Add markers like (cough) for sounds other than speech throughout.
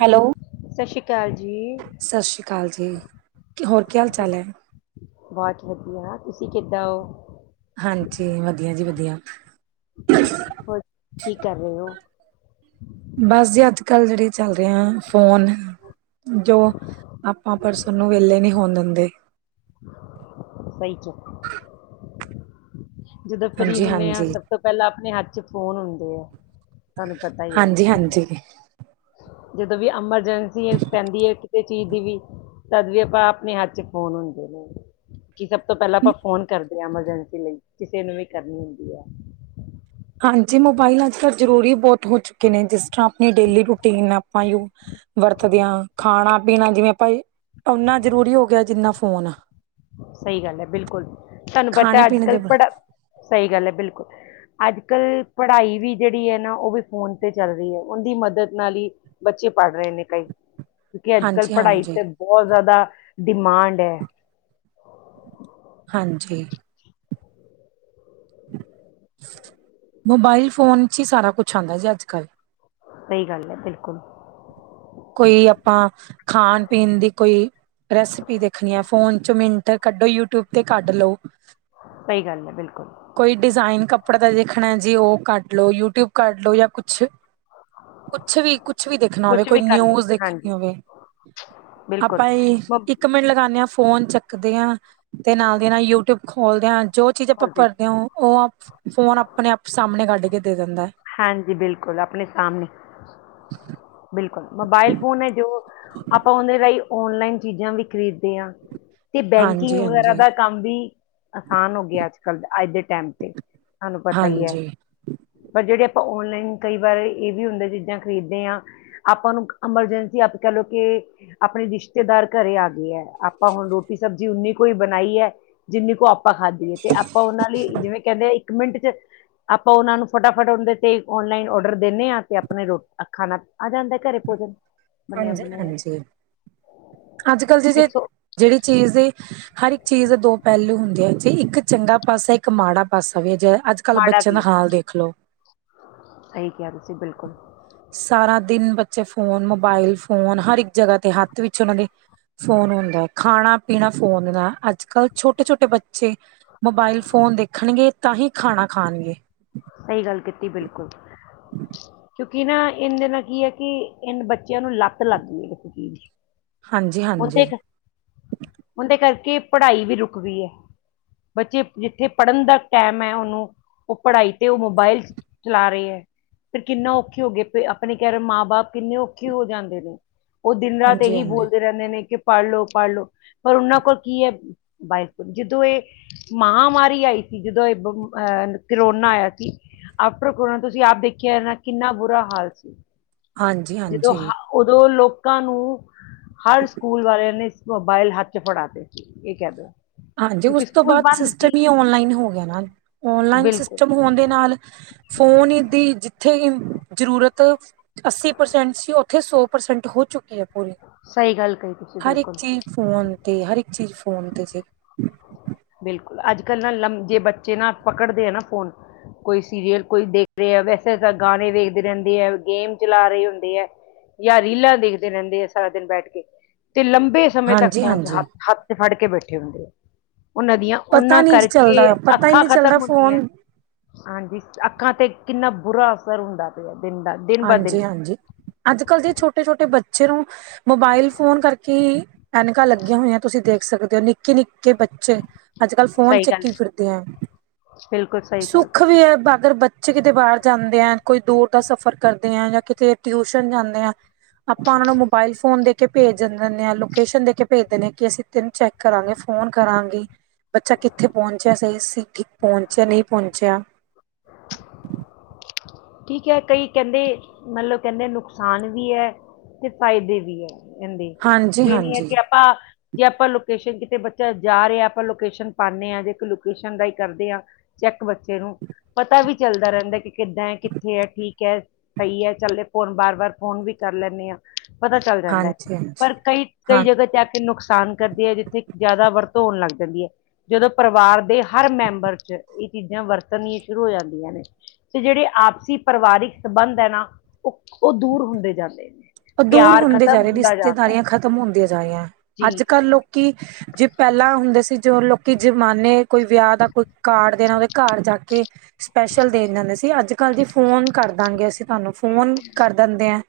Hello ਸਤਿ ਸ੍ਰੀ ਅਕਾਲ ਜੀ। ਸਤਿ ਸ਼੍ਰੀ ਅਕਾਲ ਜੀ ਕੀ ਹੋਰ ਕੀ ਹਾਲ ਚਾਲ ਐ। ਬੋਤ ਵਧੀਆ ਤੁਸੀਂ ਕਿੱਦਾਂ ਓ। ਹਾਂਜੀ ਵਧੀਆ ਜੀ ਵਧੀਆ ਹੋਰ ਕੀ ਕਰ ਰਏ ਓ। ਬਸ ਜੀ ਅੱਜ ਕੱਲ ਜੇੜੇ ਚੱਲ ਰਏ ਆਂ ਫੋਨ ਜੋ ਆਪਾਂ ਪਰਸ ਤੁਨੂੰ ਵੇਲੇ ਨੀ ਹੋਣ ਦਿੰਦੇ। ਸਈ 'ਚ ਜਦੋਂ ਫਰੀ ਹਾਂਜੀ ਹੁੰਨੇ ਆਂ ਹਾਂਜੀ ਸਭ ਤੋਂ ਪੈਲਾਂ ਆਪਣੇ ਹੱਥ 'ਚ ਫੋਨ ਹੁੰਦੇ ਆ। ਤੁਹਾਨੂੰ ਪਤਾ ਹੀ ਹੈ ਹਾਂਜੀ-ਹਾਂਜੀ ਜਦੋਂ ਵੀ ਐਮਰਜੈਂਸੀ ਪੈਂਦੀ ਐ ਕਿਸੇ ਚੀਜ਼ ਦੀ ਵੀ ਤਦ ਵੀ ਆਪਾਂ ਆਪਣੇ ਹੱਥ 'ਚ ਫੋਨ ਹੁੰਦੇ ਨੇ। ਕਿ ਸਭ ਤੋਂ ਪੈਲਾਂ ਆਪਾਂ ਫੋਨ ਕਰਦੇ ਐਮਰਜੈਂਸੀ ਕਿਸੇ ਨੂੰ ਵੀ ਕਰਨੀ ਹੁੰਦੀ ਆ। ਹਾਂਜੀ ਮੋਬਾਇਲ ਅੱਜ ਕੱਲ ਜ਼ਰੂਰੀ ਬੋਤ ਹੋ ਚੁੱਕੇ ਨੇ ਜਿਸ ਤਰ੍ਹਾਂ ਆਪਣੀ ਡੇਲੀ ਰੂਟੀਨ ਆਪਾਂ ਯੂ ਵਰਤਦਿਆਂ ਖਾਣਾ ਪੀਣਾ ਜਿਵੇਂ ਆਪਾਂ ਓਨਾ ਜ਼ਰੂਰੀ ਹੋ ਗਿਆ ਜਿੰਨਾ ਫੋਨ ਆ। ਸਈ ਗੱਲ ਐ ਬਿਲਕੁਲ ਤੁਹਾਨੂੰ ਖਾਣੇ ਪਤਾ ਅੱਜ ਪੀਣੇ ਕੱਲ ਦੇ ਪੜ੍ਹਾ ਸਈ ਗੱਲ ਐ ਬਿਲਕੁਲ ਅੱਜ ਕੱਲ ਪੜ੍ਹਾਈ ਵੀ ਜੇੜੀ ਐ ਨਾ ਓ ਵੀ ਫੋਨ ਤੇ ਚੱਲ ਰਈ ਐ ਉਦੀ ਮਦਦ ਨਾਲ ਈ ਬੱਚੇ ਪੜ੍ਹ ਰਏ ਨੇ ਕਈ ਕਿਉਂਕਿ ਅੱਜ ਕੱਲ ਹਾਂਜੀ ਪੜ੍ਹਾਈ ਹਾਂਜੀ ਤੇ ਬੋਤ ਜਾਦਾ ਡਿਮਾਂਡ ਐ। ਹਾਂਜੀ ਮੋਬਾਇਲ ਫੋਨ 'ਚ ਹੀ ਸਾਰਾ ਕੁਛ ਆਂਦਾ ਜੇ ਅੱਜ ਕਲ ਸਈ ਗੱਲ ਏ ਬਿਲਕੁਲ ਕੋਈ ਆਪਾਂ ਖਾਣ ਪੀਣ ਦੀ ਕੋਈ ਰੈਸਪੀ ਦੇਖਣੀ ਆ ਫੋਨ 'ਚ ਮਿੰਟ ਕੱਢੋ ਯੂਟਿਊਬ ਤੇ ਕੱਢ ਲੋ। ਸਈ ਗੱਲ ਏ ਬਿਲਕੁਲ ਕੋਈ ਡਿਜ਼ਾਇਨ ਕੱਪੜੇ ਦੇਖਣਾ ਜੀ ਓ ਕੱਢ ਲਓ ਯੂਟਿਊਬ ਕਢ ਲਓ ਜਾਂ ਕੁਛ ਕੁਛ ਵੀ ਕੁਛ ਵੀ ਦੇਖਣਾ ਹੋਵੇ। ਕੁਛ ਕੋਈ ਵੀ ਕਰ ਲਓ ਨਿਊਜ਼ ਦੇਖਣੀ ਹਾਂਜੀ ਹੋਵੇ ਬਿਲਕੁਲ ਆਪਾਂ ਏ ਇੱਕ ਮ- ਇਕ ਮਿੰਟ ਲਗਾਂਦੇ ਆਂ ਫੋਨ ਚੱਕਦੇ ਆਂ ਤੇ ਨਾਲ ਦੀ ਨਾਲ ਯੂਟਿਊਬ ਖੋਲਦਿਆਂ ਜੋ ਚੀਜ਼ ਆਪਾਂ ਖੁਦ ਹੀ। ਭਰਦੇ ਹੋ ਓ ਆਪ ਫੋਨ ਆਪਣੇ ਆਪ ਸਾਹਮਣੇ ਕੱਢ ਕੇ ਦੇ ਦਿੰਦਾ ਐ। ਹਾਂਜੀ ਬਿਲਕੁਲ ਆਪਣੇ ਸਾਹਮਣੇ ਬਿਲਕੁਲ ਮੋਬਾਇਲ ਫੋਨ ਹੈ ਜੋ ਆਪਾਂ ਉਦੇ ਰਾਈਂ ਔਨਲਾਈਨ ਚੀਜ਼ਾਂ ਵੀ ਖ਼ਰੀਦਦੇ ਆਂ। ਤੇ ਬੈਂਕਿੰਗ ਹਾਂਜੀ ਵਗੈਰਾ ਹਾਂਜੀ ਦਾ ਕੰਮ ਵੀ ਆਸਾਨ ਹੋ ਗਿਆ ਅੱਜ ਕੱਲ ਅੱਜ ਦੇ ਟੈਮ ਤੇ ਤੁਹਾਨੂੰ ਪਤਾ ਈ ਏ। ਹਾਂਜੀ ਪਰ ਜੇੜੇ ਆਪਾਂ ਔਨਲਾਈਨ ਕਈ ਵਾਰ ਏ ਵੀ ਹੁੰਦੇ ਚੀਜ਼ਾਂ ਖਰੀਦਦੇ ਆਂ। ਆਪਾਂ ਨੂੰ ਐਮਰਜੈਂਸੀ ਆਪ ਕੈ ਲਓ ਕਿ ਆਪਣੇ ਰਿਸ਼ਤੇਦਾਰ ਘਰੇ ਆ ਗਏ ਹੈ ਆਪਾਂ ਹੁਣ ਰੋਟੀ-ਸਬਜ਼ੀ ਉਨੀ ਕੋਈ ਬਣਾਈ ਹੈ। ਜਿੰਨੀ ਕੁ ਆਪਾਂ ਖਾਧੀਏ। ਤੇ ਆਪਾਂ ਉਹਨਾਂ ਲਈ ਜਿਵੇਂ ਕਹਿੰਦੇ ਇੱਕ ਮਿੰਟ ਚ ਆਪਾਂ ਉਹਨਾਂ ਨੂੰ ਫਟਾਫਟ ਉਂਦੇ ਤੇ ਔਨਲਾਈਨ ਔਡਰ ਦਿੰਦੇ ਹਾਂ ਤੇ ਆਪਣੇ ਰੋ ਅੱਖਾਂ ਨਾਲ ਆਦਾ ਘਟੇ ਘਰ ਪੋਹਚ ਜਾਂ ਹਾਂਜੀ -ਹਾਂਜੀ, ਅੱਜ-ਕਲ ਜੀ ਜੇ ਕਿਸੋ ਜਿਹੜੀ ਚੀਜ਼ ਦੇ ਹਰ ਇੱਕ ਚੀਜ਼ ਦੇ ਦੋ ਪਹਿਲੂ ਹੁੰਦੇ ਆ ਜ ਇੱਕ ਚੰਗਾ ਪਾਸਾ ਇੱਕ ਮਾੜਾ ਪਾਸਾ ਵੀ ਜ ਅੱਜ ਕੱਲ੍ਹ ਮਾੜਾ ਬੱਚਿਆਂ ਦਾ ਕੀ ਹਾਲ ਦੇਖ ਲਓ ਸਹੀ ਕਹਿ ਰੇ ਤੁਸੀਂ ਬਿਲਕੁਲ। ਸਾਰਾ ਦਿਨ ਬੱਚੇ ਫੋਨ, ਮੋਬਾਇਲ ਫੋਨ, ਹਰ ਇੱਕ ਜਗ੍ਹਾ ਤੇ ਹੱਥ ਵਿੱਚ ਉਹਨਾਂ ਦੇ ਫੋਨ ਹੁੰਦਾ, ਖਾਣਾ-ਪੀਣਾ ਫੋਨ ਨਾਲ ਅੱਜ-ਕੱਲ੍ਹ ਛੋਟੇ-ਛੋਟੇ ਬੱਚੇ ਮੋਬਾਇਲ ਫੋਨ ਦੇਖਣਗੇ ਤਾਂ ਹੀ ਖਾਣਾ ਖਾਣਗੇ। ਸਹੀ ਗੱਲ ਕੀਤੀ ਬਿਲਕੁਲ, ਕਿਂ ਕਿ ਨਾ ਇਹਨਦੇ ਨਾਲ ਕੀ ਹੈ ਕਿ ਇਹਨ ਬੱਚਿਆਂ ਨੂੰ ਲੱਤ ਲੱਗ ਗਈਏ ਇੱਸ ਚੀਜ ਦੀ। ਹਾਂਜੀ ਹੁਨ ਦੇ, ਹਾਂਜੀ ਹੁਨ ਦੇ ਕਰਕੇ ਪੜ੍ਹਾਈ ਵੀ ਰੁਕ ਗੀ ਏ। ਬੱਚੇ ਜਿੱਥੇ ਪੜ੍ਹਨ ਦਾ ਟੈਮ ਐ ਉਨੂੰ, ਓ ਪੜ੍ਹਾਈ ਤੇ ਓਹ ਮੋਬਾਇਲ ਚਲਾ ਰੇ ਐ। ਫਿਰ ਕਿੰਨਾ ਔਖੇ ਹੋਗੇ ਪੇ ਅਪਣੇ ਕੈ ਰੇ ਮਾਂ-ਬਾਪ ਕਿੰਨੇ ਔਖੇ ਹੋ ਜਾਂਦੇ ਨੇ। ਓਹ ਦਿਨ-ਰਾਤ ਹਾਂਜੀ ਏਹੀ ਹਾਂਜੀ ਬੋਲਦੇ ਰੈੰਦੇ ਨੇ ਕਿ ਪੜ੍ਹ ਲੋ-ਪੜ੍ਹ ਲੋ, ਪਰ ਉਨਾਂ ਕੋਲ ਕੀ ਐ? ਬਾਈ ਸੋ, ਜਿਦੋਂ ਏ ਮਹਾਂਮਾਰੀ ਆਈ ਸੀ, ਜਿਦੋਂ ਏਹ ਬ ਅਹ ਕਰੋਨਾ ਆਯਾ ਕੀ ਆਫਟਰ ਕਰੋਨਾ ਤੁਸੀਂ ਆਪ ਦੇਖਿਆ ਐਨਾ ਕਿੰਨਾ ਬੁਰਾ ਹਾਲ ਸੀ। ਹਾਂਜੀ ਜਿਦੋਂ ਹਾਂਜੀ ਹਾ ਉਦੋਂ ਲੋਕਾਂ ਨੂੰ ਹਰ ਸਕੂਲ ਵਾਲਿਆਂ ਨੇ ਇਸ ਮੋਬਾਇਲ ਹੱਥ ਚ ਫੜਾਤੇ ਸੀ, ਏਹ ਕੈ ਦੋ। ਹਾਂਜੀ, ਉਸ ਕਿਉਂਕਿ ਤੋਂ ਸਕੂਲ ਬਾਦ ਬੰਦ ਸਿਸਟਮ ਸੀ ਈ ਔਨਲਾਈਨ ਹੋ ਗਿਆ ਨਾ। ਔਨਲਾਈਨ ਬਿਲਕੁਲ ਸਿਸਟਮ ਹੋਣ ਦੇ ਨਾਲ ਫੋਨ ਈ ਦੀ ਜਿੱਥੇ ਈ ਜ਼ਰੂਰਤ ਅੱਸੀ ਪ੍ਰਸੈਂਟ ਸੀ ਓਥੇ ਸੌ ਪ੍ਰਸੈਂਟ ਹੋ ਚੁੱਕੀ ਐ ਪੂਰੀ। ਸਹੀ ਗੱਲ ਕਹੀ ਤੁਸੀਂ ਹਰ ਇੱਕ ਬਿਲਕੁਲ। ਚੀਜ਼ ਫੋਨ ਤੇ ਹਰ ਇੱਕ ਚੀਜ਼ ਫੋਨ ਤੇ ਸੀ। ਬਿਲਕੁਲ ਅੱਜ-ਕੱਲ੍ਹ ਨਾ ਲੰ ਜੇ ਬੱਚੇ ਨਾ ਪਕੜਦੇ ਐ ਨਾ ਫੋਨ ਕੋਈ ਸੀਰੀਅਲ ਕੋਈ ਦੇਖ ਰਿਐ, ਵੈਸੇ ਤਾਂ ਗਾਣੇ ਵੇਖਦੇ ਰੈੰਦੇ ਐ, ਗੇਮ ਚਲਾ ਰਏ ਹੁੰਦੇ ਐ। ਜਾਂ ਰੀਲਾਂ ਦੇਖਦੇ ਰੈੰਦੇ ਐ ਸਾਰਾ ਦਿਨ ਬੈਠ ਕੇ। ਤੇ ਲੰਬੇ ਸਮੇਂ ਤੱਕ ਹਾਂਜੀ ਫੋਨ ਚ ਹਾਂਜੀ ਹੱਥ- ਹੱਥ ਚ ਫੜ ਕੇ ਬੈਠੇ ਹੁੰਦੇ ਐ। ਉਨਾਂ ਦੀਆਂ ਪਤਾ ਓਨਾਂ ਨੀ ਕਰਕੇ ਚੱਲਦਾ ਪਤਾ ਹੀ ਅੱਖਾਂ ਨਹੀਂ ਚੱਲਦਾ ਖਤਮ ਹੁੰਦੀਐਂ। ਫੋਨ ਹਾਂਜੀ, ਅੱਖਾਂ ਤੇ ਕਿੰਨਾ ਬੁਰਾ ਅਸਰ ਹੁੰਦਾ ਪਿਐ ਦਿਨ ਦਾ। ਦਿਨ ਬ ਦਿਨ ਹਾਂਜੀ-ਹਾਂਜੀ, ਅੱਜ-ਕੱਲ੍ਹ ਤੇ ਛੋਟੇ-ਛੋਟੇ ਬੱਚੇ ਨੂੰ ਮੋਬਾਇਲ ਫੋਨ ਕਰਕੇ ਹੀ ਐਨਕਾਂ ਲੱਗੀਆਂ ਹੋਈਐਂ। ਤੁਸੀਂ ਦੇਖ ਸਕਦੇ ਔ, ਨਿਕ ਕਿ ਨਿੱਕੇ-ਨਿੱਕੇ ਬੱਚੇ ਅੱਜ-ਕੱਲ ਫੋਨ ਸਹੀ ਗੱਲ ਚੱਕੀ ਫਿਰਦੇ ਐ। ਬਿਲਕੁਲ ਸਹੀ ਗੱਲ ਕੀਤੀ। ਅਗਰ ਬੱਚੇ ਕਿਤੇ ਬਾਰ ਜਾਂਦੇ ਐਂ, ਕੋਈ ਦੂਰ ਦਾ ਸਫ਼ਰ ਕਰਦੇ ਆਂ, ਯਾ ਕਿਤੇ ਟਿਊਸ਼ਨ ਜਾਂਦੇ ਆਂ ਅਪਾਂ ਓਨਾਂ ਨੂੰ ਮੋਬਾਇਲ ਫੋਨ ਦੇ ਕੇ ਭੇਜ ਜਣ ਦਿੰਣੇ ਆਂ, ਲੋਕੇਸ਼ਨ ਦੇ ਕੇ ਭੇਜ ਦਿਣੇ ਆਂ ਕਿ ਅਸੀਂ ਤੈਨੂੰ ਚੈੱਕ ਕਰਾਂਗੇ, ਫੋਨ ਕਰਾਂਗੀ, ਬੱਚਾ ਕਿੱਥੇ ਪਹੁੰਚਿਆ? ਸਹੀ ਸੀ ਪਹੁੰਚਿਆ ਨਹੀਂ ਪਹੁੰਚਿਆ। ਠੀਕ ਹੈ, ਕਈ ਕੈੰਦੇ ਮਤਲਬ ਕੈੰਦੇ ਨੁਕਸਾਨ ਵੀ ਐ ਤੇ ਫਾਇਦੇ ਵੀ ਐ। ਐੰਦੇ, ਹਾਂਜੀ ਵੀ ਨੀ ਐ ਹਾਂਜੀ ਕਿ ਅਪਾਂ ਜੇ ਅਪਾਂ ਲੋਕੇਸ਼ਨ ਕਿਤੇ ਬੱਚਾ ਜਾ ਰਿਐ, ਅਪਾਂ ਲੋਕੇਸ਼ਨ ਪਾਣੇ ਆਂ ਜੇ ਇੱਕ ਲੋਕੇਸ਼ਨ ਦਾ ਈ ਕਰਦੇ ਆਂ ਚੈੱਕ ਬੱਚੇ ਨੂੰ। ਪਤਾ ਵੀ ਚੱਲਦਾ ਰੈੰਦਾ ਕਿ ਕਿੱਦਾਂ ਐ ਕਿ ਥੇ ਐ ਠੀਕ ਐ ਸਹੀ ਐ, ਚੱਲੇ ਫੋਨ ਬਾਰ-ਬਾਰ ਫੋਨ ਵੀ ਕਰ ਲੈਂਣੇ ਆਂ। ਪਤਾ ਚੱਲ ਜਾਂਦੈ, ਹਾਂਜੀ ਹਾਂਜੀ ਪਰ ਕਈ ਕਈ ਹਾਂ ਜਗ੍ਹਾਹ ਚੈਕ ਤੇ ਨੁਕਸਾਨ ਕਰਦੀ ਐ, ਜਿੱਥੇ ਜੈਦਾ ਵਰਤੋਂ ਹੋਣ ਲੱਗ ਜਾਂਦੀ ਐ। ਜਦੋਂ ਪਰਿਵਾਰ ਦੇ ਹਰ ਮੈਂਬਰ ਚ, ਇਹ ਚੀਜ਼ਾਂ ਵਰਤਣੀਆਂ ਸ਼ੁਰੂ ਹੋ ਜਾਂਦੀਆਂ ਨੇ। ਤੇ ਜੇੜੇ ਆਪਸੀ ਪਰਿਵਾਰਿਕ ਸਬੰਧ ਐ ਨਾ, ਓਹ ਓਹ ਦੂਰ ਹੁੰਦੇ ਜਾਂਦੇ ਨੇ। ਔ ਦੂਰ ਪਿਆਰ ਹੁੰਦੇ ਜਾ ਖਤਮ ਰੇ, ਹੁੰਦਾ ਜਾਂਦਾ ਹੈ ਰਿਸ਼ਤੇਦਾਰੀਆਂ ਖਤਮ ਹੁੰਦੀਆਂ ਜਾ ਰੀ ਐ। ਜੀ ਅੱਜ-ਕੱਲ੍ਹ ਲੋਕ ਕੀ ਜੇ ਪੈਹਲਾਂ ਹੁੰਦੇ ਸੀ, ਜੋ ਲੋਕੀ ਜਮਾਨੇ ਕੋਈ ਵਿਯਾ ਦਾ ਕੋਈ ਕਾਰਡ ਦੇਣਾ ਔਦੇ ਘੱਰ ਜਾ ਕੇ, ਸਪੈਸ਼ਲ ਦੇਣ ਜਾਂਦੇ ਸੀ। ਅੱਜ-ਕੱਲ ਜੀ ਫੋਨ ਕਰਦਾਂਗੇ ਅਸੀਂ ਤੁਆਨੂੰ ਫੋਨ ਕਰ ਦੰਦੇ ਐ।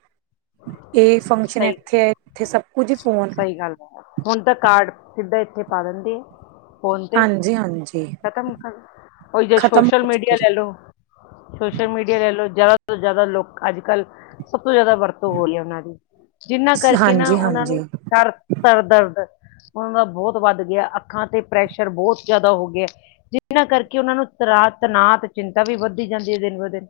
ਏ ਫੰਕਸ਼ਨ ਸਹੀ ਐਥੇ ਐ, ਇੱਥੇ ਸਭ ਕੁਝ ਈ ਫੋਨ ਸਹੀ ਗੱਲ ਹੁਣ ਤਾਂ ਕਾਰਡ ਸਿੱਧਾ ਇੱਥੇ ਪਾ ਦਿੰਦੇ ਐ। ਫੋਨ ਤੇ, ਹਾਂਜੀ ਹਾਂਜੀ ਖਤਮ ਕਰੋ, ਓਈ ਜੇ ਖ਼ਤਮ ਸੋਸ਼ਲ ਹੋ ਮੀਡੀਆ ਚੁੱਕਿਆ ਲੈਲੋ ਸੋਸ਼ਲ ਮੀਡੀਆ ਲੈ ਲੋ, ਜੈਯਾਦਾ ਤੋਂ ਜੈਯਾਦਾ ਲੋਕ ਅੱਜ-ਕੱਲ੍ਹ ਸਭ ਤੋਂ ਜੈਦਾ ਵਰ ਤੋ ਹੋਰੀ ਏ ਓਨਾਂ ਦੀ, ਜਿੱਨਾਂ ਕਰਕੇ ਨਾ ਹਾਂਜੀ ਓਨਾਂ ਹਾਂਜੀ ਨੂੰ ਸਰ ਸਰਦਰਦ ਉਨ੍ਹਾਂ ਦਾ ਬਹੁਤ ਵੱਧ ਗਿਆ, ਅੱਖਾਂ ਤੇ ਪ੍ਰੈਸ਼ਰ ਬਹੁਤ ਜੈਯਾਦਾ ਹੋ ਗਯਾ ਐ। ਜਿੱਨਾ ਕਰਕੇ ਓਨਾਂ ਨੂੰ ਤਰਾ ਤਨਾਤ ਤੇ ਚਿੰਤਾ ਵੀ ਵੱਧਦੀ ਜਾਂਦੀ ਏ ਦਿਨ ਬ ਦਿਨ।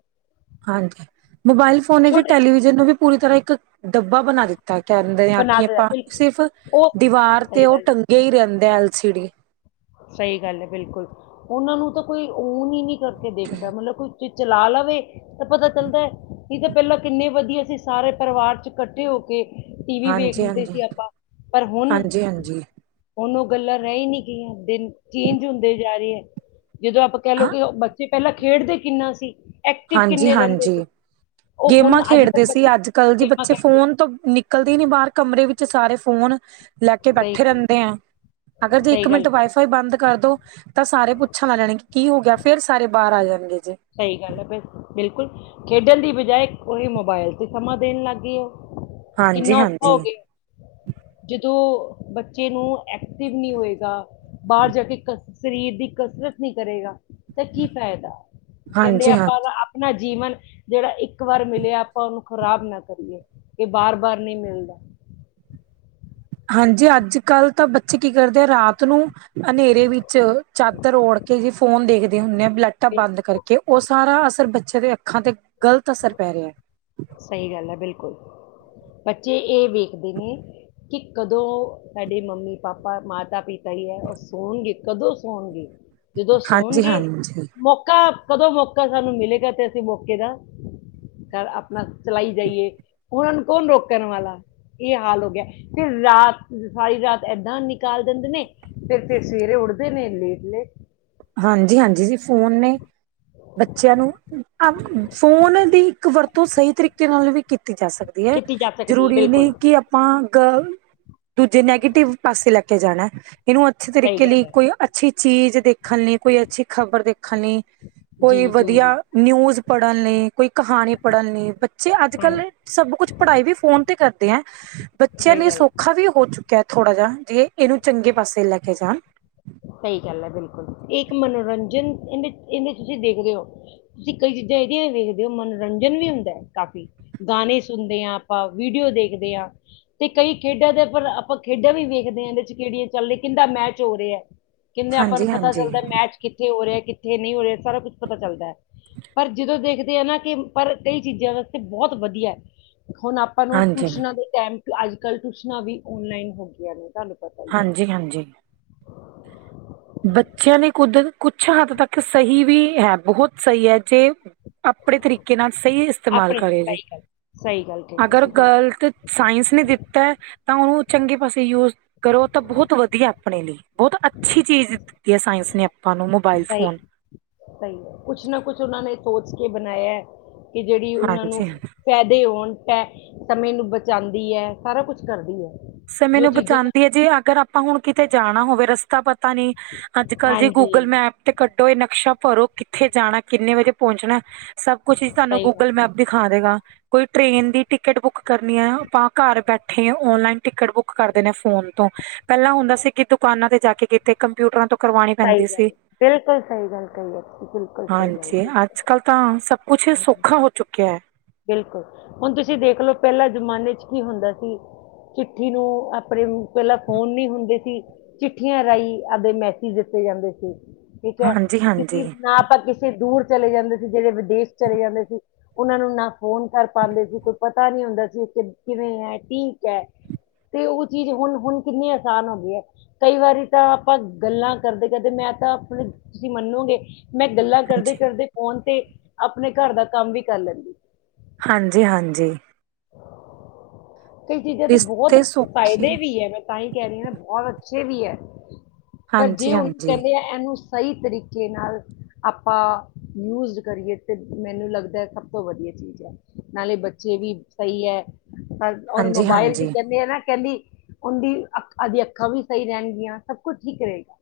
ਹਾਂਜੀ, ਮੋਬਾਇਲ ਫੋਨ ਨੇ ਛੋਟੇ ਟੈਲੀਵਿਜ਼ਨ ਨੂੰ ਵੀ ਪੂਰੀ ਤਰ੍ਹਾਂ ਇੱਕ ਡੱਬਾ ਬਣਾ ਦਿੱਤਾ, ਕੈੰਹਦੇ ਆਂ ਬਣਾ ਕਿ ਦੇ ਅਪਾਂ ਬਿਲਕੁਲ ਸਿਰਫ ਉਹ ਦੀਵਾਰ ਤੇ ਸਹੀ ਓਹ ਗੱਲ ਹੈ ਟੰਗ ਗੇ ਈ ਰੈੰਹਦੇ, ਐਲ ਸੀ ਡੀ। ਸਹੀ ਗੱਲ ਹੈ ਬਿਲਕੁਲ, ਉਹਨਾਂ ਨੂੰ ਤਾਂ ਕੋਈ ਓਨ ਹੀ ਨਹੀਂ ਕਰਕੇ ਦੇਖਦਾ ਮਤਲਬ ਕੋਈ ਜੇ ਚਲਾ ਲਵੇ ਤਾਂ ਪਤਾ ਚੱਲਦਾ, ਨਈ ਤੇ ਪਹਿਲਾਂ ਕਿੰਨੇ ਵਧੀਆ ਸੀ ਸਾਰੇ ਪਰਿਵਾਰ ਚ ਕੱਠੇ ਹੋ ਕੇ ਟੀ ਵੀ ਹਾਂਜੀ ਵੇਖਦੇ ਹਾਂਜੀ ਸੀ ਆਪਾਂ, ਪਰ ਹੁਣ ਹਾਂਜੀ ਹਾਂਜੀ ਹੁਣ ਉਹ ਗੱਲਾਂ ਰਹਿ ਨਹੀਂ ਗਈਆਂ, ਦਿਨ ਚੇਂਜ ਹੁੰਦੇ ਜਾ ਰਹੇ ਹੈ ਜਦੋਂ ਆਪਾਂ ਕਹਿਲਓ, ਹਾਂ ਕਿ ਬੱਚੇ ਪਹਿਲਾਂ ਖੇਡਦੇ ਕਿੰਨਾ ਸੀ ਐਕਟਿਵ ਹਾਂਜੀ ਕਿੰਨੇ ਰਹਿੰਦੇ ਸੀ ਹਾਂਜੀ ਉਹ ਹੁਣ ਗੇਮਾਂ ਅੱਜ ਖੇਡਦੇ ਕੱਲ ਸੀ, ਬੱਚੇ ਅੱਜ ਕੱਲ ਜੀ ਗੇਮਾਂ ਬੱਚੇ ਖੇਡਦੇ ਫੋਨ ਤੋਂ ਨ ਨਿਕਲਦੀ ਨੀ ਬਾਹਰ, ਕਮਰੇ ਵਿੱਚ ਸਾਰੇ ਫੋਨ ਲੈ ਕੇ ਸਹੀ ਬੈਠੇ ਗੱਲ ਹੈ, ਰਹਿੰਦੇ ਆਂ, ਅਗਰ ਜੇ ਇੱਕ ਸਹੀ ਗੱਲ ਮਿੰਟ ਹੈ, ਵਾਈਫਾਈ ਬੰਦ ਕਰਦੋ ਤਾਂ ਸਾਰੇ ਪੁੱਛਣ ਲਗ ਜਾਣੇਗੇ ਕੀ ਹੋ ਗਿਆ, ਫੇਰ ਸਾਰੇ ਬਾਹਰ ਆ ਜਾਣਗੇ ਜੇ ਸਹੀ ਗੱਲ ਹੈ ਬਸ ਬਿਲਕੁਲ ਖੇਡਣ ਦੀ ਬਜਾਏ, ਔਹੀ ਮੋਬਾਇਲ ਤੇ ਸਮਾਂ ਦੇਣ ਲੱਗ ਗਈ ਹੈ ਹਾਂਜੀ ਹਾਂਜੀ ਜਦ ਔ ਬੱਚੇ ਨੂੰ ਐਕਟਿਵ ਨਹੀਂ ਹੋਏਗਾ ਬਾਹਰ ਜਾ ਕੇ ਕ ਸਰੀਰ ਦੀ ਕਸਰਤ ਨਹੀਂ ਕਰੇਗਾ, ਤਾਂ ਕੀ ਫਾਇਦਾ ਕਹਿੰਦੇ ਹਾਂਜੀ ਹਾਂ ਆਪਾਂ ਆਪਣਾ ਜੀਵਨ ਜਿਹੜਾ ਇੱਕ ਵਾਰ ਮਿਲਿਆ, ਆਪਾਂ ਉਹਨੂੰ ਖਰਾਬ ਨਾ ਕਰੀਏ, ਇਹ ਬਾਰ ਬਾਰ ਨਹੀਂ ਮਿਲਦਾ ਹਾਂਜੀ ਅੱਜ ਕੱਲ੍ਹ ਤਾਂ ਬੱਚੇ ਕੀ ਕਰਦੇ ਆ, ਰਾਤ ਨੂੰ ਹਨੇਰੇ ਵਿੱਚ ਚਾਦਰ ਉੜ ਕੇ, ਜੀ ਫੋਨ ਦੇਖਦੇ ਹੁੰਦੇ ਆ ਲਾਈਟਾਂ ਬਿਲ- ਬੰਦ ਕਰਕੇ ਕਿ ਉਹ ਸਾਰਾ ਅਸਰ ਬੱਚੇ ਦੇ ਅੱਖਾਂ ਤੇ ਗ਼ਲਤ ਅਸਰ ਪੈ ਰਿਹਾ ਸਹੀ ਗੱਲ ਹੈ ਬਿਲਕੁਲ, ਬੱਚੇ ਇਹ ਵੇਖਦੇ ਨੇ ਕਿ ਕਦੋਂ ਸਾਡੇ ਮੰਮੀ ਪਾਪਾ, ਮਾਤਾ ਪਿਤਾ ਹੀ ਹੈ ਉਹ ਸੌਣਗੇ ਕਦੋਂ ਸੌਣਗੇ ਜਦੋਂ ਹਾਂਜੀ ਸੋਣਗੇ ਹਾਂਜੀ ਮੌਕਾ ਕਦੋਂ ਮੌਕਾ ਸਾਨੂੰ ਮਿਲੇਗਾ, ਤੇ ਅਸੀਂ ਮੌਕੇ ਦਾ ਘ ਬਸ ਚਲਾਈ ਜਾਈਏ, ਉਹਨਾਂ ਨੂੰ ਕੌਣ ਰੋਕਣ ਵਾਲਾ ਇਹ ਹਾਲ ਹੋ ਗਿਆ, ਫੇਰ ਰਾਤ ਸਾਰੀ ਰਾਤ ਏਦਾਂ ਨਿਕਾਲ ਦਿੰਦੇ ਨੇ ਫੇਰ ਫੇਰ ਸਵੇਰੇ ਉਠਦੇ ਨੇ ਲੇਟ ਲੇਟ ਹਾਂਜੀ ਹਾਂਜੀ ਜੀ ਫੋਨ ਨੇ ਬੱਚਿਆਂ ਨੂੰ ਫੋਨ ਦੀ ਇੱਕ ਵਰਤੋਂ ਸਹੀ ਤਰੀਕੇ ਨਾਲ ਵੀ ਕੀਤੀ ਜਾ ਸਕਦੀ ਕੀਤੀ ਜਾ ਸਕਦੀ ਹੈ ਜਰੂਰੀ ਬਿਲਕੁਲ ਨਹੀਂ ਕਿ ਆਪਾਂ ਗਲ ਦੂਜੇ ਨੈਗੇਟਿਵ ਪਾਸੇ ਲੈ ਕੇ ਜਾਣਾ ਇਹਨੂੰ ਅੱਛੇ ਸਹੀ ਤਰੀਕੇ ਗੱਲ ਲਈ ਹੈ ਕੋਈ ਅੱਛੀ ਚੀਜ਼ ਦੇਖਣ ਲਈ ਕੋਈ ਅੱਛੀ ਖ਼ਬਰ ਦੇਖਣ ਲਈ ਜੀ ਕੋਈ ਜੀ ਵਧੀਆ ਜੀ ਨਿਊਜ਼ ਪੜ੍ਹਨ ਲਈ ਕੋਈ ਕਹਾਣੀ ਪੜ੍ਹਨ ਲਈ ਬੱਚੇ ਅੱਜ ਕੱਲ ਹਾਂਜੀ ਸਭ ਕੁਛ ਪੜ੍ਹਾਈ ਵੀ ਫੋਨ ਤੇ ਕਰਦੇ ਐ ਬੱਚਿਆਂ ਸਹੀ ਲਈ ਗੱਲ ਹੈ ਸੌਖਾ ਵੀ ਹੋ ਚੁੱਕਿਆ ਥੋੜਾ ਜਿਆ ਜੇ ਇਹਨੂੰ ਚੰਗੇ ਪਾਸੇ ਲੈ ਕੇ ਜਾਣ ਸਹੀ ਗੱਲ ਹੈ ਬਿਲਕੁਲ ਇਹ ਇੱਕ ਮਨੋਰੰਜਨ ਇਹਦੇ ਇਹਦੇ ਤੁਸੀਂ ਦੇਖਦੇ ਹੋ ਤੁਸੀਂ ਕਈ ਚੀਜ਼ਾਂ ਇਹਦੀਆਂ ਵੀ ਵੇਖਦੇ ਹੋ ਮਨੋਰੰਜਨ ਵੀ ਹੁੰਦਾ ਹੈ ਕਾਫ਼ੀ ਗਾਣੇ ਸੁਣਦੇ ਹਾਂ ਆਪਾਂ ਵੀਡੀਓ ਦੇਖਦੇ ਆ ਤੇ ਕਈ ਖੇਡਾਂ ਦੇ ਪਰ ਆਪਾਂ ਖੇਡਾਂ ਵੀ ਵੇਖਦੇ ਹਾਂ ਇਹਦੇ ਚ ਕਿਹੜੀਆਂ ਚੱਲ ਰਹੀਆ ਕਿੰਦਾ ਮੈਚ ਹੋ ਰਿਹਾ ਕਹਿੰਦੇ ਆਪਾਂ ਨੂੰ ਪਤਾ ਹਾਂਜੀ-ਹਾਂਜੀ, ਚੱਲਦਾ ਮੈਚ ਕਿੱਥੇ ਹੋ ਰਿਹਾ ਕਿੱਥੇ ਨਹੀਂ ਹੋ ਰਿਹਾ ਸਾਰਾ ਕੁੱਛ ਪਤਾ ਚੱਲਦਾ ਪਰ ਜਦੋਂ ਦੇਖਦੇ ਆ ਨਾ ਕਿ ਪਰ ਕਈ ਚੀਜ਼ਾਂ ਵਾਸਤੇ ਬਹੁਤ ਵਧੀਆ ਹੁਣ ਆਪ ਆਪਾਂ ਨੂੰ ਹਾਂਜੀ, ਟਊਸ਼ਨਾਂ ਦੇ ਟਾਈਮ ਚ ਅੱਜ ਕੱਲ੍ਹ ਟਿਊਸ਼ਨਾਂ ਵੀ ਔਨਲਾਈਨ ਹੋ ਗਈਆਂ ਨੇ ਤੁਹਾਨੂੰ ਪਤਾ ਹੀ ਹੈ ਹਾਂਜੀ ਹਾਂਜੀ ਬੱਚਿਆਂ ਲਈ ਕੁਦ ਕੁਛ ਹੱਦ ਤੱਕ ਸਹੀ ਵੀ ਹੈ ਬਹੁਤ ਸਹੀ ਹੈ ਜੇ ਆਪਣੇ ਤਰੀਕੇ ਨਾਲ ਸਹੀ ਇਸਤੇਮਾਲ ਆਪਣੇ ਕਰੇ ਜੇ ਸਹੀ ਗੱਲ ਸਹੀ ਗੱਲ ਕਹੀ ਅਗਰ ਤੁਸੀਂ ਬਿਲਕੁਲ ਗਲਤ ਸਾਇੰਸ ਨੇ ਦਿੱਤਾ ਤਾਂ ਉਹਨੂੰ ਚੰਗੇ ਪਾਸੇ ਯੂਜ ਕਰੋ ਤਾਂ ਬਹੁਤ ਵਧੀਆ ਆਪਣੇ ਲਈ ਬਹੁਤ ਅੱਛੀ ਚੀਜ਼ ਦਿੱਤੀ ਹੈ ਸਾਇੰਸ ਨੇ ਆਪਾਂ ਨੂੰ ਮੋਬਾਇਲ ਸਹੀ ਫੋਨ ਸਹੀ ਹੈ ਕੁਛ ਨਾ ਕੁਛ ਉਹਨਾਂ ਨੇ ਸੋਚ ਕੇ ਬਣਾਇਆ ਕਿ ਜਿਹੜੀ ਉਹਨਾਂ ਨੂੰ ਹਾਂਜੀ ਫਾਇਦੇ ਹੋਣ ਸਮੇਂ ਨੂੰ ਬਚਾਉਂਦੀ ਹੈ ਸਾਰਾ ਕੁਛ ਕਰਦੀ ਹੈ ਸਮੇਂ ਜੋ ਨੂੰ ਚੀਜ਼ਾਂ ਬਚਾਉਂਦੀ ਹੈ ਜੀ ਅਗਰ ਆਪਾਂ ਹੁਣ ਕਿਤੇ ਜਾਣਾ ਹੋਵੇ ਰਸਤਾ ਪਤਾ ਨੀ ਅੱਜ ਕੱਲ ਜੀ ਹਾਂਜੀ ਗੂਗਲ ਮੈਪ ਤੇ ਕੱਢੋ ਇਹ ਨਕਸ਼ਾ ਭਰੋ ਕਿੱਥੇ ਜਾਣਾ ਕਿੰਨੇ ਵਜੇ ਪਹੁੰਚਣਾ। ਸਭ ਕੁਛ ਹੀ ਸਾਨੂੰ ਸਹੀ ਗੱਲ ਗੂਗਲ ਮੈਪ ਦਿਖਾ ਦੇਏਗਾ ਕੋਈ ਟ੍ਰਰੇਨ ਦੀ ਟਿਕਟ ਬੁੱਕ। ਕਰਨੀਆਂ ਆਪਾਂ ਘਰ ਬੈਠੇ ਔਨਲਾਈਨ। ਟਿਕਟ ਬੁੱਕ ਕਰ ਦਿਨੇ ਫੋਨ ਤੋਂ ਪਹਿਲਾਂ ਹੁੰਦਾ ਸੀ ਕਿ ਦੁਕਾਨਾਂ ਤੇ ਜਾ ਕੇ ਕਿਤੇ ਕੰਪਿਊਟਰਾਂ ਤੋਂ। ਕਰਵਾਉਣੀ ਸਹੀ ਪੈਂਦੀ ਸੀ ਗੱਲ ਬਿਲਕੁਲ ਸਹੀ ਗੱਲ ਕਹੀ ਹੈ ਤੁਸੀਂ ਬਿਲਕੁਲ ਹਾਂਜੀ ਸਹੀ ਅੱਜ ਕੱਲ ਤਾਂ ਸਬ। ਕੁਛ ਗੱਲ ਸੌਖਾ ਹੋ ਚੁੱਕਿਆ ਹੈ। ਬਿਲਕੁਲ ਹੁਣ ਤੁਸੀਂ ਦੇਖ ਲਓ ਪਹਿਲਾਂ ਜ਼ਮਾਨੇ ਚ ਕੀ ਹੁੰਦਾ ਸੀ। ਚਿੱਠੀ ਨੂੰ ਆਪਣੇ ਪਹਿਲਾਂ ਫੋਨ ਨਹੀਂ ਹੁੰਦੇ ਸੀ ਚਿੱਠੀਆਂ ਰਾਹੀਂ ਆਪਦੇ ਮੈ। ਦਿੱਤੇ ਜਾਂਦੇ ਸੀ ਠੀਕ ਹੈ। ਹਾਂਜੀ ਹਾਂਜੀ ਕਿ ਨਾ ਆਪਾਂ ਕਿਸੇ। ਕੇ ਦੂਰ ਚਲੇ ਜਾਂਦੇ ਸੀ ਜਿਹੜੇ ਵਿਦੇਸ਼ ਚਲੇ ਜਾਂਦੇ ਸੀ ਉਹਨਾਂ ਨੂੰ ਨਾ। ਫੋਨ ਕਰ ਪਾਉਂਦੇ ਸੀ ਕੋਈ ਪਤਾ ਨਹੀਂ ਹੁੰਦਾ ਸੀ ਕਿਵੇਂ ਹੈ। ਠੀਕ ਹੈ। ਤੇ ਉਹ ਚੀਜ਼ ਹੁਣ ਹੁਣ ਕਿੰਨੀ ਆਸਾਨ ਹੋ ਗਈ ਹੈ। ਕਈ ਵਾਰੀ ਤਾਂ ਆਪਾਂ। ਗੱਲਾਂ ਕਰਦੇ ਕਰਦੇ ਮੈਂ ਤਾਂ ਆਪਣੇ ਤੁਸੀਂ ਮੰਨੋਗੇ ਮੈਂ ਗੱਲਾਂ ਕਰਦੇ ਹਾਂਜੀ ਕਰਦੇ। ਫੋਨ ਤੇ ਆਪਣੇ ਘਰ ਦਾ ਕੰਮ ਵੀ ਕਰ ਲੈਂਦੀ। ਹਾਂਜੀ ਹਾਂਜੀ। ਕਈ ਚੀਜ਼ਾਂ ਦੇ ਬਹੁਤ ਰਿਸ਼ਤੇ ਸੌਖੇ ਫਾਇਦੇ ਵੀ ਹੈ। ਮੈਂ ਤਾਂ ਹੀ ਕਹਿ ਰਹੀ ਹ ਨਾ ਬਹੁਤ ਅੱਛੇ ਵੀ ਹੈ। ਪਰ ਜੇ ਹਾਂਜੀ ਉਹਨੂੰ ਹਾਂਜੀ ਕਹਿੰਦੇ ਆ ਇਹਨੂੰ ਸਹੀ ਤਰੀਕੇ ਨਾਲ। ਆਪਾਂ ਯੂਜ਼ਡ ਕਰੀਏ ਤਾਂ ਮੈਨੂੰ ਲੱਗਦਾ ਸਭ ਤੋਂ ਵਧੀਆ ਚੀਜ਼ ਹੈ। ਨਾਲੇ ਬੱਚੇ ਵੀ ਸਹੀ ਹੈ ਔਰ ਮੋਬਾਇਲ ਹਾਂਜੀ-ਹਾਂਜੀ, ਵੀ ਕਹਿੰਦੇ ਆ ਨਾ ਕਹਿੰਦੀ। ਉਹਦੀ ਅ ਅੱਖਾਂ ਵੀ ਸਹੀ ਰਹਿਣਗੀਆਂ ਸਭ ਕੁਝ ਠੀਕ ਰਹੇਗਾ।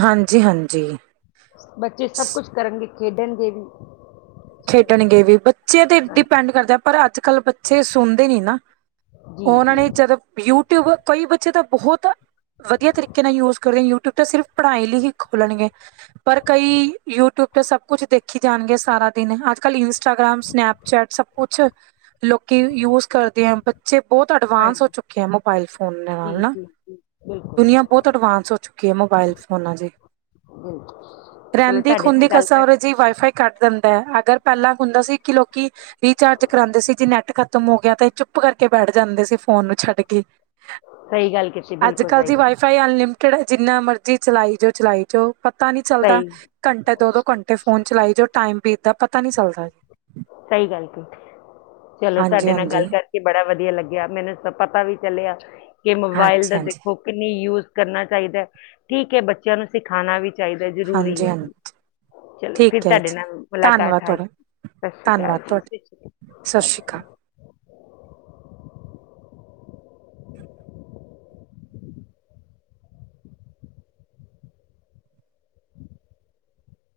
ਹਾਂਜੀ ਹਾਂਜੀ। ਬੱਚੇ ਸਭ ਕੁਛ ਕਰਨਗੇ, ਖੇਡਣਗੇ ਵੀ। ਖੇਡਣਗੇ ਵੀ, ਬੱਚਿਆਂ ਤੇ ਹਾਂਜੀ ਡਿਪੈਂਡ ਕਰਦੇ ਆ ਪਰ ਅੱਜ ਕੱਲ੍ਹ ਬੱਚੇ ਸੁਣਦੇ ਨੀ ਨਾ। ਜੀ ਉਹਨਾਂ ਨੇ ਜੀ ਜਦੋ ਯੂਟਿਊਬ, ਕਈ ਬੱਚੇ ਤਾਂ ਬਹੁਤ, ਵਧੀਆ ਤਰੀਕੇ ਨਾਲ ਯੂਜ ਕਰਦੇ ਯੂਟਿਊਬ ਤਾਂ ਸਿਰਫ ਪੜ੍ਹਾਈ ਲਈ ਹੀ। ਖੋਲਣਗੇ। ਪਰ ਕਈ ਯੂਟਿਊਬ ਤੇ ਸਭ ਕੁਛ ਦੇਖੀ ਜਾਣਗੇ ਸਾਰਾ ਦਿਨ। ਨੇ ਅੱਜ ਕੱਲ੍ਹ ਇੰਸਟਾਗ੍ਰਾਮ, ਸਨੈਪਚੈਟ ਸਭ ਕੁਛ ਲੋਕੀ ਯੂਜ ਕਰਦੇ ਆ। ਬੱਚੇ ਬਹੁਤ ਅਡਵਾਂਸ ਹੋ ਹਾਂਜੀ ਚੁੱਕੇ ਆ ਮੋਬਾਇਲ ਫੋਨ ਦੇ ਨਾਲ ਜੀ ਨਾ, ਜੀ ਜੀ ਦੁਨੀਆਂ ਬਿਲਕੁਲ ਬਹੁਤ ਅਡਵਾਂਸ ਹੋ ਚੁੱਕੀ। ਮੋਬਾਈਲ ਫੋਨਾਂ ਚੋ। ਬਿਲਕੁਲ ਚਲੋ ਰਹਿਨਦੀ ਤੁਹਾਡੇ ਨਾਲ ਖੁਦੀ ਗੱਲ ਕਰ ਕਸਰ ਜ ਵਾਈਫਾਈ ਕੱਢ ਦਿੰਦਾ ਹੈ। ਅਗਰ ਪਹਿਲਾਂ ਹੁੰਦਾ ਸੀ ਕਿ ਲੋਕੀ ਰੀਚਾਰਜ ਕਰਾਉਂਦੇ ਸੀ ਜੀ ਨੈਟ ਖਤਮ ਹੋ ਗਿਆ ਤਾਂ ਇਹ ਚੁੱਪ ਕਰਕੇ ਬੈਠ ਜਾਂਦੇ ਸੀ ਫੋਨ ਨੂੰ ਛੱਡ ਕੇ। ਹ। ਸਹੀ ਗੱਲ ਕੀਤੀ (inaudible) ਅੱਜ ਬਿਲਕੁਲ ਕਲ ਸਹੀ ਦੀ ਗੱਲ ਵਾਈਫਾਈ ਅਨਲਿਮਟਿਡ ਹੈ ਜਿੰਨਾ ਮਰਜੀ ਚਲਾਈ ਜੋ ਚਲਾਈ ਜਾਓ। ਪਤਾ ਨੀ ਚੱਲਦਾ ਸਹੀ ਘੰਟੇ ਦੋ -ਦੋ ਘੰਟੇ ਫੋਨ ਚਲਾਈ ਜੋ ਟਾਈਮ ਬੀਤਦਾ ਪਤਾ ਨੀ ਚੱਲਦਾ। ਸਹੀ ਗੱਲ। ਤੁ ਚਲੋ ਹਾਂਜੀ ਤੁਹਾਡੇ ਨਾਲ ਹਾਂਜੀ ਗੱਲ ਕਰ ਕਿ ਬੜਾ ਵਧੀਆ ਲੱਗਿਆ ਮੈਨੂੰ ਪਤਾ ਵੀ ਚੱਲਿਆ ਕਿ ਮੋਬਾਇਲ ਹਾਂਜੀ ਦਾ ਹਾਂਜੀ ਦੇਖੋ ਕਿੰਨੀ ਯੂਜ ਕਰਨਾ ਚਾਹੀਦਾ ਹੈ। ਠੀਕ ਹੈ ਬੱਚਿਆਂ ਨੂੰ ਸਿਖਾਉਣਾ ਵੀ ਚਾਹੀਦਾ ਜਰੂਰੀ ਹਾਂਜੀ ਹੈ। ਹਾਂਜੀ ਜੀ ਚਲੋ ਫਿਰ ਠੀਕ ਹੈ ਤੁਹਾਡੇ ਜੀ ਨਾਲ ਮੁਲਾਕਾਤ ਧੰਨਵਾਦ ਆ ਕੇ ਤੁਹਾਡਾ ਸਤਿ ਸ਼੍ਰੀ ਅਕਾਲ ਧੰਨਵਾਦ ਜੀ, ਤੁਹਾਡਾ ਸਤਿ ਸ਼੍ਰੀ ਸਤਿ ਸ਼੍ਰੀ ਅਕਾਲ ਅ।